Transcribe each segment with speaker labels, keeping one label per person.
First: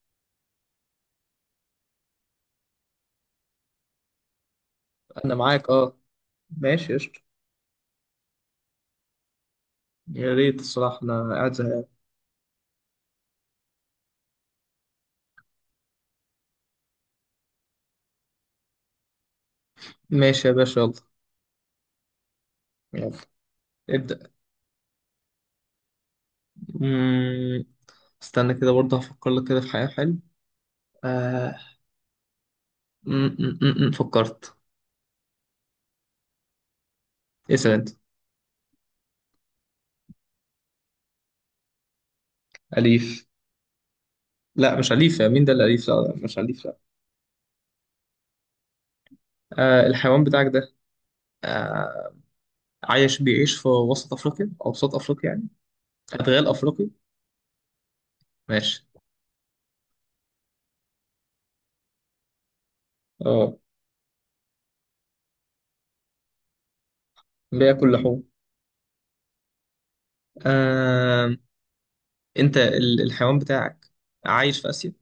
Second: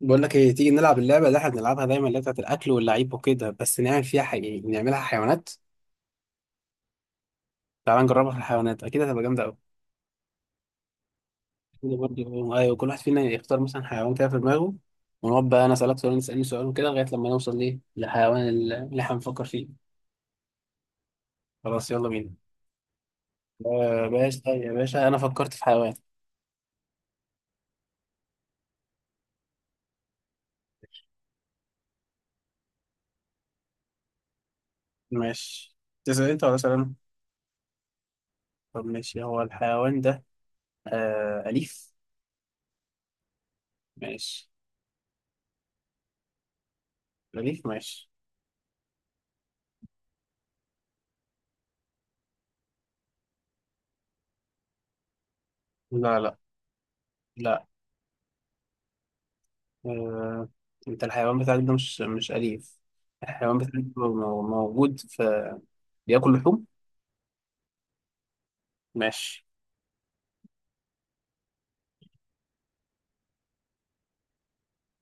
Speaker 1: بقول لك ايه؟ تيجي نلعب اللعبه اللي احنا بنلعبها دايما، اللي هي بتاعت الاكل واللعيب وكده، بس نعمل فيها حقيقي، نعملها
Speaker 2: انا
Speaker 1: حيوانات.
Speaker 2: معاك اه. ماشي قشطة.
Speaker 1: تعال نجربها في الحيوانات، اكيد هتبقى جامده قوي.
Speaker 2: يا ريت الصراحة، انا قاعد زهقان.
Speaker 1: برضه ايوه، كل واحد فينا يختار مثلا حيوان كده في دماغه. ونقعد بقى انا اسالك سؤال وأنت تسالني سؤال وكده لغايه لما نوصل ليه للحيوان اللي احنا بنفكر فيه.
Speaker 2: ماشي يا باشا، يلا.
Speaker 1: خلاص يلا بينا.
Speaker 2: يلا.
Speaker 1: آه
Speaker 2: ابدأ.
Speaker 1: باشا، طيب يا باشا، انا فكرت في حيوان.
Speaker 2: مم. استنى كده، برضه هفكر لك كده في حاجة حلوة. آه. فكرت.
Speaker 1: ماشي. تسال انت ولا اسال انا؟
Speaker 2: اسأل انت.
Speaker 1: طب ماشي، هو الحيوان ده اليف؟
Speaker 2: أليف؟
Speaker 1: ماشي
Speaker 2: لا مش أليف، يا مين ده اللي أليف؟ لا لا، مش أليف لا.
Speaker 1: اليف. ماشي.
Speaker 2: آه الحيوان بتاعك ده آه، عايش بيعيش في وسط أفريقيا أو وسط أفريقيا يعني؟
Speaker 1: لا لا
Speaker 2: أدغال أفريقي؟
Speaker 1: لا.
Speaker 2: ماشي.
Speaker 1: آه، انت الحيوان بتاعك ده مش أليف.
Speaker 2: اه
Speaker 1: الحيوان بتاعك ده موجود في، بياكل لحوم.
Speaker 2: بياكل لحوم.
Speaker 1: ماشي
Speaker 2: آه. انت الحيوان بتاعك عايش في آسيا؟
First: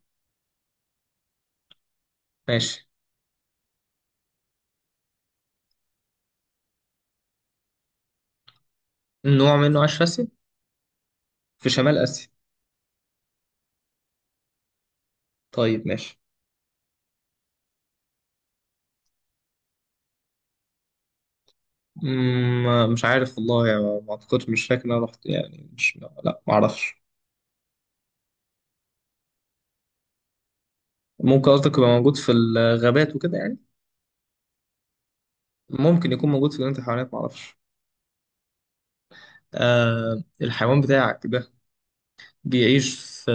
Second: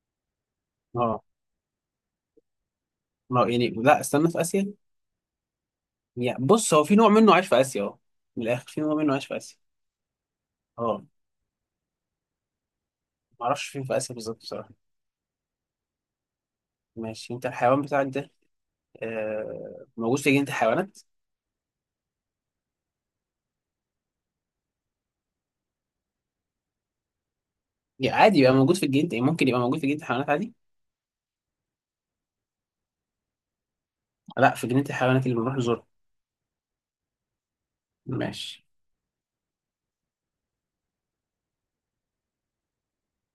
Speaker 1: اه.
Speaker 2: ماشي.
Speaker 1: ما هو يعني لا، استنى، في آسيا. يعني بص، هو في نوع منه عايش في آسيا اه. من الآخر، في نوع منه عايش في
Speaker 2: نوع
Speaker 1: آسيا
Speaker 2: منه عاش فاسد
Speaker 1: اه.
Speaker 2: في شمال آسيا؟
Speaker 1: معرفش فين في آسيا بالظبط بصراحة.
Speaker 2: طيب ماشي.
Speaker 1: ماشي. انت الحيوان بتاعك ده موجود في جنينة الحيوانات؟
Speaker 2: مم، مش عارف والله، يعني ما اعتقدش، مش فاكر ان انا رحت يعني، مش لا ما اعرفش.
Speaker 1: يعني عادي يبقى موجود في الجنينة، يعني ممكن يبقى موجود في جنينة الحيوانات عادي.
Speaker 2: ممكن قصدك يبقى موجود في الغابات وكده يعني؟
Speaker 1: لا، في جنينة الحيوانات اللي بنروح نزورها.
Speaker 2: ممكن يكون موجود في جنينة الحيوانات ما اعرفش.
Speaker 1: ماشي.
Speaker 2: آه الحيوان بتاعك ده بيعيش في،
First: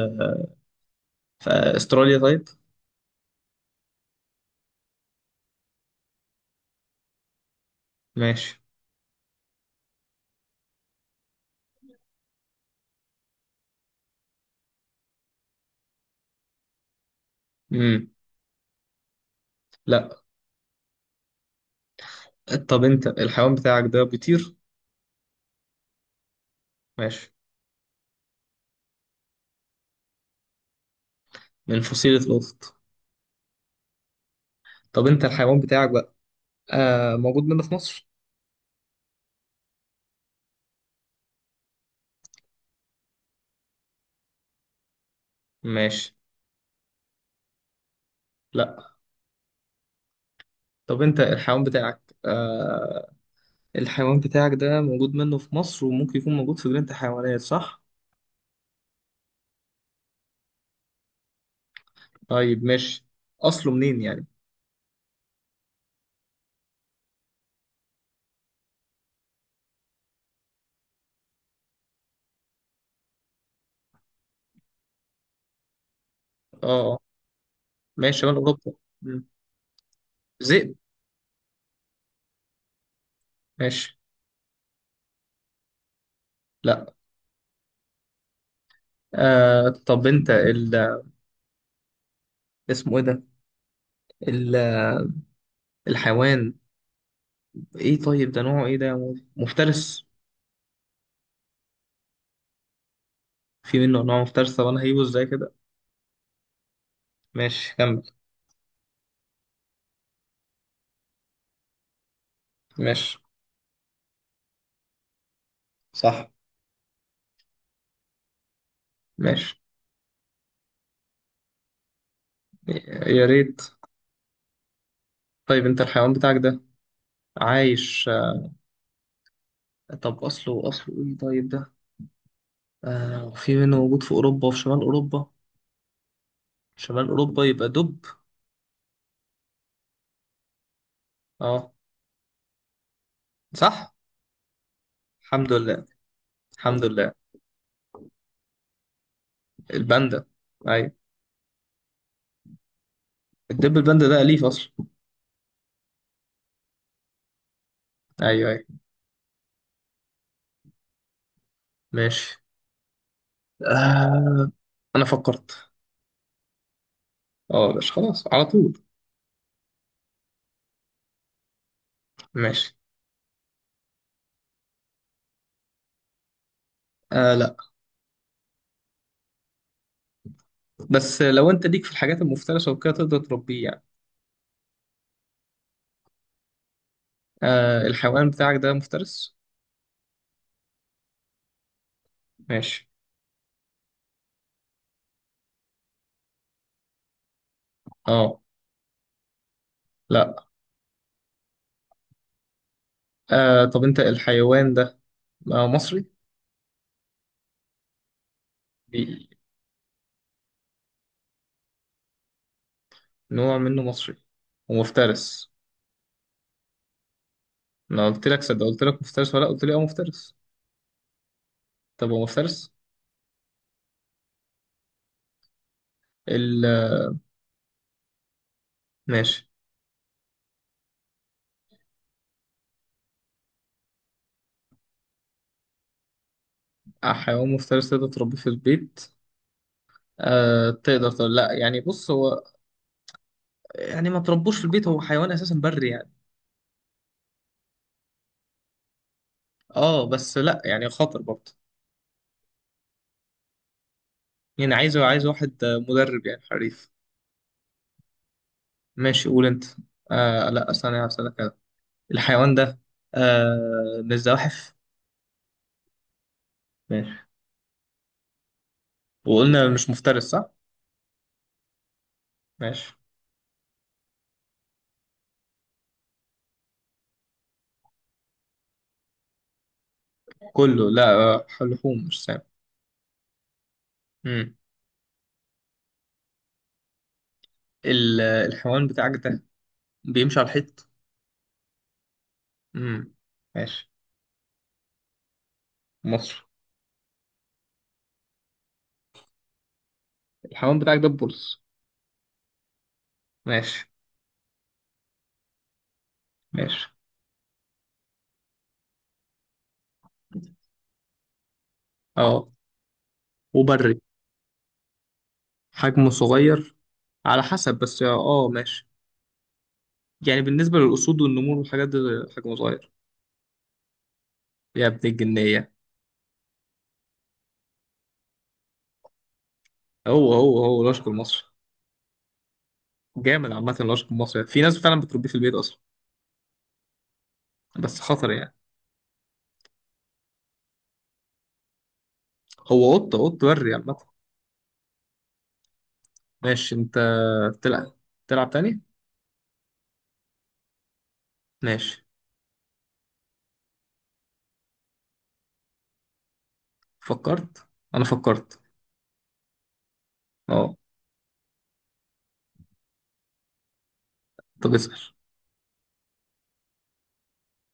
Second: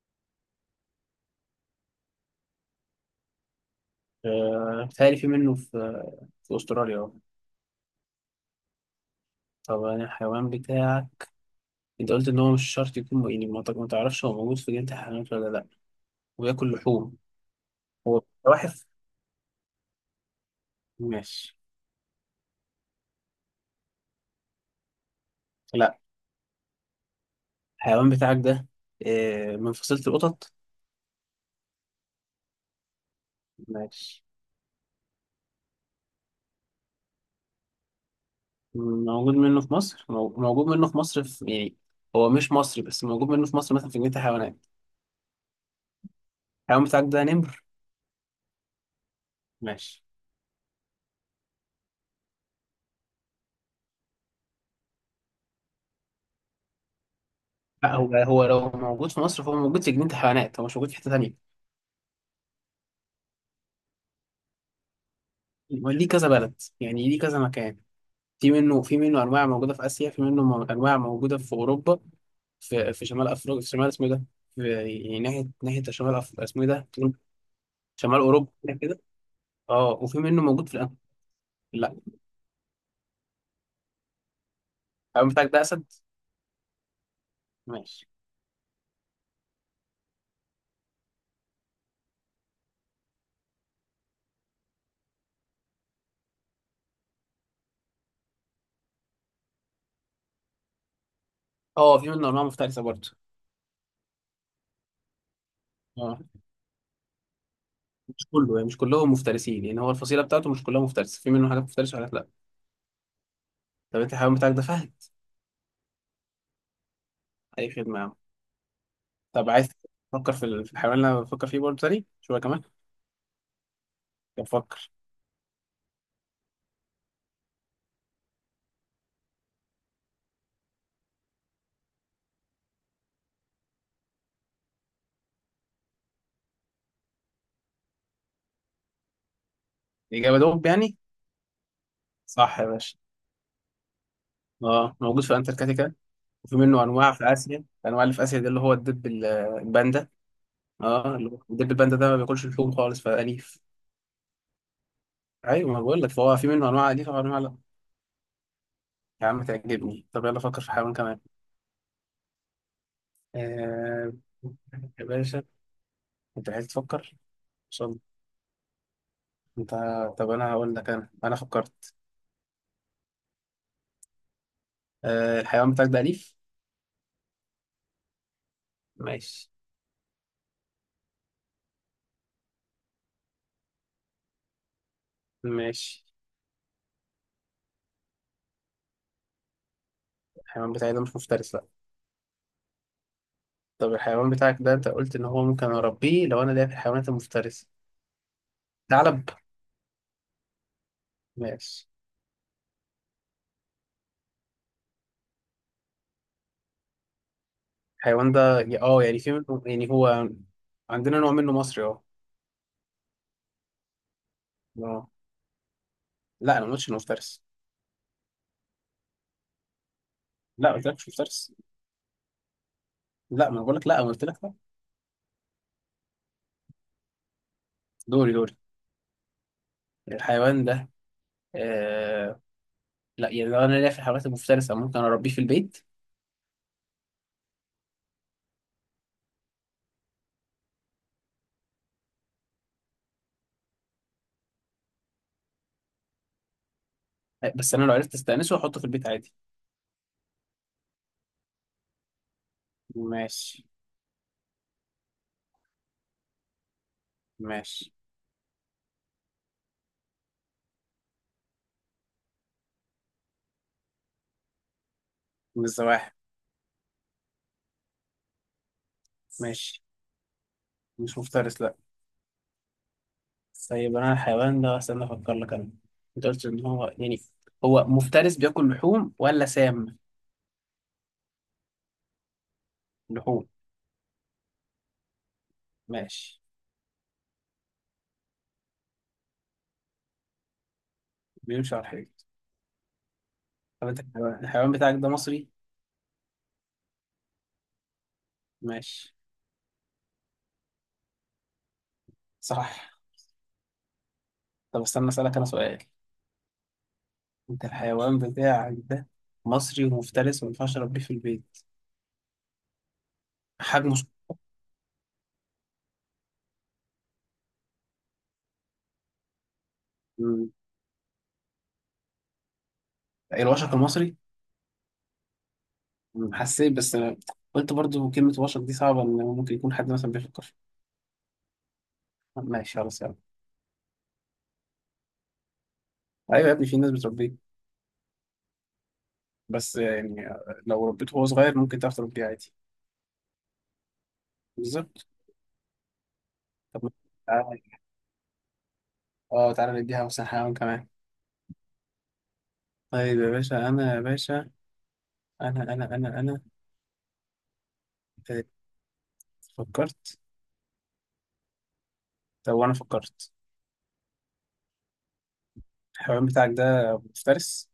Speaker 2: في استراليا طيب؟
Speaker 1: بيتهيألي في منه في، في أستراليا اه.
Speaker 2: ماشي.
Speaker 1: طب أنا الحيوان بتاعك، انت قلت ان هو مش شرط يكون، يعني ما تعرفش هو موجود في جنينة الحيوانات ولا لا، وياكل لحوم.
Speaker 2: مم.
Speaker 1: هو زواحف؟
Speaker 2: لا.
Speaker 1: ماشي
Speaker 2: طب انت الحيوان بتاعك ده بيطير؟
Speaker 1: لا.
Speaker 2: ماشي.
Speaker 1: الحيوان بتاعك ده من فصيلة القطط؟
Speaker 2: من فصيلة القطط.
Speaker 1: ماشي.
Speaker 2: طب انت الحيوان بتاعك بقى آه، موجود منه في مصر؟
Speaker 1: موجود منه في مصر موجود منه في مصر في يعني. هو مش مصري بس موجود منه في مصر مثلا في جنينة الحيوانات.
Speaker 2: ماشي.
Speaker 1: الحيوان بتاعك ده نمر؟
Speaker 2: لا.
Speaker 1: ماشي
Speaker 2: طب انت الحيوان بتاعك آه، الحيوان بتاعك ده موجود منه في مصر وممكن يكون موجود في جنينة الحيوانات صح؟
Speaker 1: لا. هو لو موجود في مصر فهو موجود في جنينة الحيوانات، هو مش موجود في حتة تانية.
Speaker 2: طيب ماشي. اصله منين يعني؟
Speaker 1: هو ليه كذا بلد، يعني ليه كذا مكان. في منه انواع موجوده في اسيا، في منه انواع موجوده في اوروبا. في شمال افريقيا، في شمال، اسمه إيه ده؟ في، يعني ناحيه شمال اسمه إيه
Speaker 2: اه
Speaker 1: ده؟
Speaker 2: اه. ماشي
Speaker 1: شمال
Speaker 2: شمال
Speaker 1: اوروبا
Speaker 2: اوروبا.
Speaker 1: كده كده.
Speaker 2: مم.
Speaker 1: اه وفي منه موجود
Speaker 2: ذئب؟
Speaker 1: في لا.
Speaker 2: ماشي.
Speaker 1: الأمن بتاعك ده اسد؟
Speaker 2: لا.
Speaker 1: ماشي.
Speaker 2: آه طب انت ال... اسمه ايه ده؟ ال... الحيوان ايه طيب، ده نوعه ايه ده يا مول؟ مفترس؟
Speaker 1: اه في منه انواع مفترسه برضه.
Speaker 2: في منه نوع مفترس؟ طب انا هجيبه ازاي كده؟
Speaker 1: اه
Speaker 2: ماشي كمل.
Speaker 1: مش كله، يعني مش كلهم مفترسين، يعني هو الفصيله بتاعته مش كلها مفترسه، في منه حاجات مفترسه وحاجات لا.
Speaker 2: ماشي.
Speaker 1: طب انت الحيوان بتاعك ده فهد؟
Speaker 2: صح.
Speaker 1: اي خدمه يا عم. طب
Speaker 2: ماشي.
Speaker 1: عايز تفكر في في الحيوان اللي انا بفكر فيه برضه تاني شويه كمان؟
Speaker 2: يا ريت.
Speaker 1: طب فكر.
Speaker 2: طيب انت الحيوان بتاعك ده عايش آه، طب اصله اصله ايه طيب ده؟ آه وفي منه موجود في أوروبا وفي شمال أوروبا. شمال أوروبا يبقى دب.
Speaker 1: الاجابه دول يعني؟
Speaker 2: اه.
Speaker 1: صح يا باشا.
Speaker 2: صح.
Speaker 1: اه موجود في
Speaker 2: الحمد لله.
Speaker 1: انتاركتيكا، وفي منه
Speaker 2: الحمد لله.
Speaker 1: انواع في اسيا، الانواع اللي في اسيا دي اللي هو الدب الباندا.
Speaker 2: الباندا. أيوة.
Speaker 1: اه اللي هو الدب الباندا ده ما بياكلش لحوم خالص فأليف.
Speaker 2: الدب الباندا ده أليف أصلا؟
Speaker 1: ايوه ما بقول لك، فهو في منه انواع اليفه وانواع لا.
Speaker 2: أيوة أيوة.
Speaker 1: يا عم تعجبني. طب يلا فكر في حيوان كمان.
Speaker 2: ماشي.
Speaker 1: آه
Speaker 2: آه أنا
Speaker 1: يا باشا،
Speaker 2: فكرت.
Speaker 1: انت عايز تفكر ان
Speaker 2: اه
Speaker 1: شاء
Speaker 2: مش
Speaker 1: الله.
Speaker 2: خلاص على طول.
Speaker 1: انت طب انا هقول لك، انا انا فكرت
Speaker 2: ماشي.
Speaker 1: الحيوان بتاعك ده اليف؟
Speaker 2: آه لا.
Speaker 1: ماشي
Speaker 2: بس لو أنت ليك في الحاجات المفترسة وكده تقدر تربيه يعني.
Speaker 1: ماشي.
Speaker 2: آه الحيوان بتاعك ده مفترس؟
Speaker 1: الحيوان بتاعي ده مش مفترس لا.
Speaker 2: ماشي.
Speaker 1: طب الحيوان بتاعك ده، انت قلت ان هو ممكن اربيه لو انا ليا في الحيوانات المفترسه،
Speaker 2: اه.
Speaker 1: ثعلب؟
Speaker 2: لا.
Speaker 1: ماشي.
Speaker 2: آه طب أنت الحيوان ده آه مصري؟
Speaker 1: الحيوان ده اه،
Speaker 2: بي-
Speaker 1: في منه، يعني هو، عندنا نوع منه مصري اه.
Speaker 2: نوع منه مصري
Speaker 1: اه
Speaker 2: ومفترس.
Speaker 1: لا انا ما قلتش انه مفترس.
Speaker 2: ما قلت لك؟ صدق، قلت لك مفترس ولا لأ؟ قلت لي اه مفترس.
Speaker 1: لا ما قلتلكش مفترس.
Speaker 2: طب هو مفترس؟
Speaker 1: لا ما انا بقول لك لا، انا قلت لك لا.
Speaker 2: ال.
Speaker 1: دوري دوري.
Speaker 2: ماشي.
Speaker 1: الحيوان ده آه... لا، يعني لو انا ليا في الحيوانات المفترسه ممكن اربيه في البيت.
Speaker 2: آه، حيوان مفترس تقدر تربيه في البيت؟ آه تقدر تقول لا يعني، بص هو يعني ما تربوش في البيت، هو حيوان اساسا بري يعني.
Speaker 1: بس انا لو عرفت استأنسه واحطه في البيت عادي.
Speaker 2: اه بس لا يعني خطر برضه.
Speaker 1: ماشي.
Speaker 2: يعني عايز، عايز واحد آه، مدرب يعني حريف.
Speaker 1: ماشي.
Speaker 2: ماشي قول انت. آه لا استنى هسألك كده. الحيوان ده آه من الزواحف؟
Speaker 1: من الزواحف.
Speaker 2: ماشي. وقلنا
Speaker 1: ماشي.
Speaker 2: مش مفترس صح؟
Speaker 1: مش مفترس لا.
Speaker 2: ماشي.
Speaker 1: طيب انا الحيوان ده، استنى افكر لك انا، انت قلت ان هو يعني، هو مفترس بياكل لحوم ولا سام؟
Speaker 2: كله لا، آه، لحوم مش سام.
Speaker 1: لحوم.
Speaker 2: مم.
Speaker 1: ماشي.
Speaker 2: الحيوان بتاعك ده بيمشي على الحيط؟
Speaker 1: بيمشي على الحيط.
Speaker 2: امم.
Speaker 1: طب
Speaker 2: ماشي.
Speaker 1: انت الحيوان بتاعك ده مصري؟
Speaker 2: مصر.
Speaker 1: ماشي.
Speaker 2: الحيوان بتاعك ده البولس؟
Speaker 1: صح.
Speaker 2: ماشي.
Speaker 1: طب استنى اسألك انا سؤال.
Speaker 2: ماشي.
Speaker 1: انت الحيوان بتاعك ده مصري ومفترس وما ينفعش اربيه في البيت.
Speaker 2: اه وبري.
Speaker 1: حجمه
Speaker 2: حجمه صغير، على حسب بس اه ماشي. يعني
Speaker 1: مم.
Speaker 2: بالنسبة للأسود والنمور والحاجات دي حجمه صغير.
Speaker 1: الوشق المصري.
Speaker 2: يا ابن الجنية!
Speaker 1: مم. حسيت بس أنا، قلت برضو كلمة وشق دي صعبة، ان ممكن يكون حد مثلا
Speaker 2: هو
Speaker 1: بيفكر فيها.
Speaker 2: هو هو الأشق المصري.
Speaker 1: ماشي خلاص يعني.
Speaker 2: جامد. عامة الأشق المصري في ناس فعلا بتربيه في البيت أصلا.
Speaker 1: ايوه يا ابني في ناس بتربيه.
Speaker 2: بس خطر يعني.
Speaker 1: بس يعني لو ربيته وهو صغير ممكن تعرف تربيه عادي.
Speaker 2: هو قطة بري عامة.
Speaker 1: بالظبط.
Speaker 2: ماشي
Speaker 1: طب
Speaker 2: أنت.
Speaker 1: تعالى.
Speaker 2: تلعب؟ تلعب تاني؟
Speaker 1: اه تعالى نديها مثلا حيوان كمان.
Speaker 2: ماشي.
Speaker 1: طيب يا باشا، انا يا باشا، انا
Speaker 2: فكرت. أنا
Speaker 1: آه،
Speaker 2: فكرت.
Speaker 1: فكرت.
Speaker 2: اه.
Speaker 1: طب وانا فكرت.
Speaker 2: أنت بتسأل.
Speaker 1: الحيوان بتاعك ده مفترس؟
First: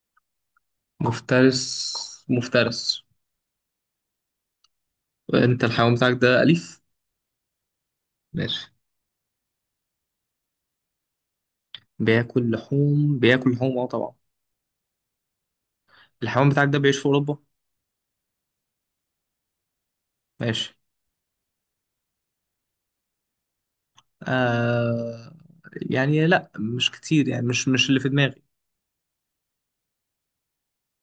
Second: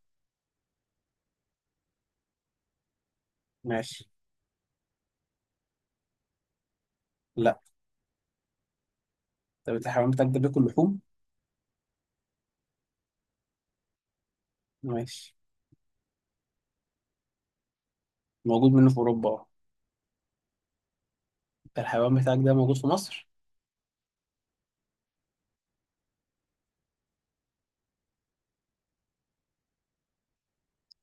Speaker 2: مفترس. مفترس.
Speaker 1: ماشي
Speaker 2: انت الحيوان بتاعك ده أليف؟
Speaker 1: لا.
Speaker 2: ماشي.
Speaker 1: طب انت الحيوان بتاعك ده بياكل لحوم؟
Speaker 2: بياكل لحوم، بياكل لحوم اه طبعا.
Speaker 1: ماشي.
Speaker 2: الحيوان بتاعك ده بيعيش في أوروبا؟
Speaker 1: موجود منه في اوروبا اه.
Speaker 2: ماشي.
Speaker 1: انت الحيوان بتاعك ده موجود في مصر؟
Speaker 2: آه، يعني لا مش كتير، يعني مش مش اللي في دماغي.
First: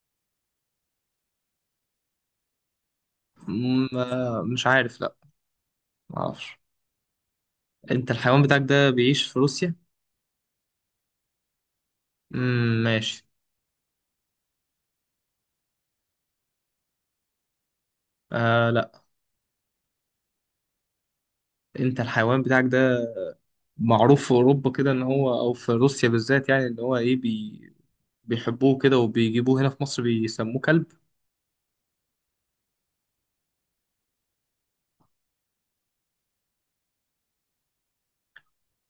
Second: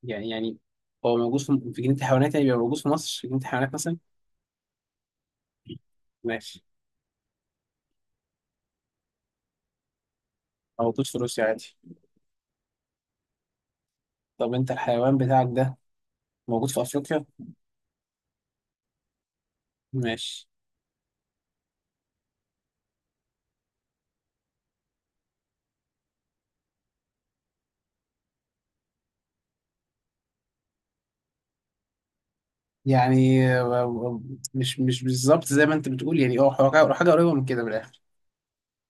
Speaker 1: يعني هو موجود في جنينة الحيوانات يعني، بيبقى موجود في مصر في جنينة الحيوانات مثلا.
Speaker 2: م- آه، مش عارف لا، معرفش.
Speaker 1: ماشي.
Speaker 2: انت الحيوان بتاعك ده بيعيش في روسيا؟
Speaker 1: موجود في روسيا عادي.
Speaker 2: مم، ماشي.
Speaker 1: طب انت الحيوان بتاعك ده موجود في افريقيا؟
Speaker 2: آه لا.
Speaker 1: ماشي.
Speaker 2: انت الحيوان بتاعك ده معروف في أوروبا كده ان هو، او في روسيا بالذات يعني، ان هو ايه بي بيحبوه كده وبيجيبوه هنا في مصر بيسموه كلب؟
Speaker 1: يعني مش بالظبط زي ما انت بتقول، يعني اه حاجة قريبة من كده، من الاخر.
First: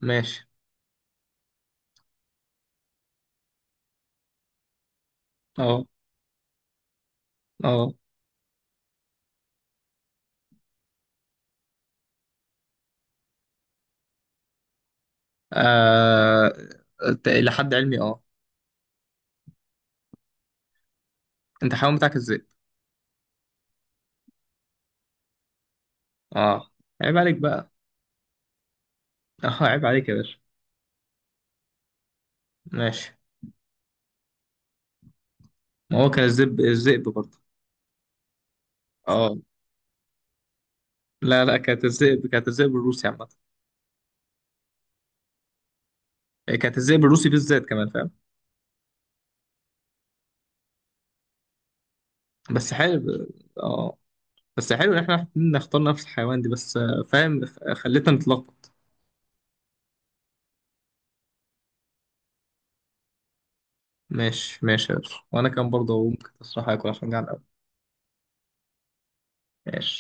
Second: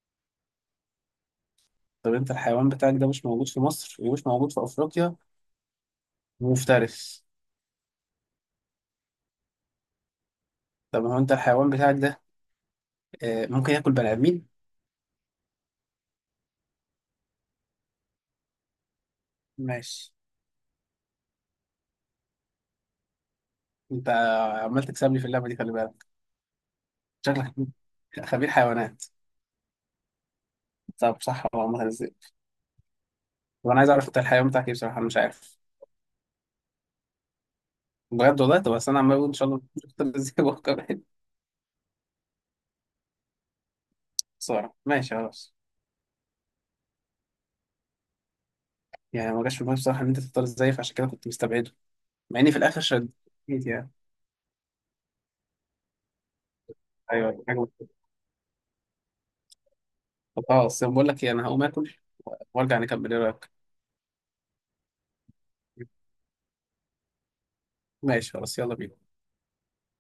Speaker 2: ماشي.
Speaker 1: طب انت الحيوان بتاعك ده مش موجود في مصر ومش موجود في افريقيا
Speaker 2: اه.
Speaker 1: ومفترس.
Speaker 2: اه.
Speaker 1: طب هو انت الحيوان بتاعك ده ممكن ياكل بني ادمين؟
Speaker 2: آه، ت- الى حد علمي اه.
Speaker 1: ماشي.
Speaker 2: انت حيوان بتاعك الذئب؟
Speaker 1: انت عمال تكسبني في اللعبه دي، خلي بالك.
Speaker 2: اه عيب عليك
Speaker 1: شكلك
Speaker 2: بقى.
Speaker 1: خبير حيوانات.
Speaker 2: اه عيب عليك يا باشا.
Speaker 1: طب صح ولا مثلا ازاي؟
Speaker 2: ماشي.
Speaker 1: طب انا عايز اعرف انت الحيوان بتاعك ايه، بصراحه انا مش عارف.
Speaker 2: ما هو كان الذئب، الذئب برضه.
Speaker 1: بجد والله. طب بس انا عمال اقول ان
Speaker 2: اه.
Speaker 1: شاء الله تختار ازاي وهو كمان.
Speaker 2: لا كانت الذئب، كانت الذئب الروسي عامة.
Speaker 1: صورة ماشي خلاص.
Speaker 2: إيه، كانت الذئب الروسي بالذات كمان فاهم.
Speaker 1: يعني ما جاش في دماغي بصراحه ان انت تختار ازاي، فعشان كده كنت مستبعده، مع اني في
Speaker 2: بس
Speaker 1: الاخر شديت
Speaker 2: حلو.
Speaker 1: يعني.
Speaker 2: اه. بس حلو ان احنا الاتنين نختار نفس الحيوان دي، بس آه،
Speaker 1: ايوه
Speaker 2: فاهم
Speaker 1: حاجه.
Speaker 2: خلتنا نتلخبط.
Speaker 1: طب خلاص بقول لك ايه، انا هقوم اكل وارجع نكمل، ايه رايك؟
Speaker 2: ماشي. ماشي يا باشا، وانا كان برضه ممكن تصراحة اكل عشان جعان قوي.
Speaker 1: ماشي خلاص يلا بينا.
Speaker 2: ماشي.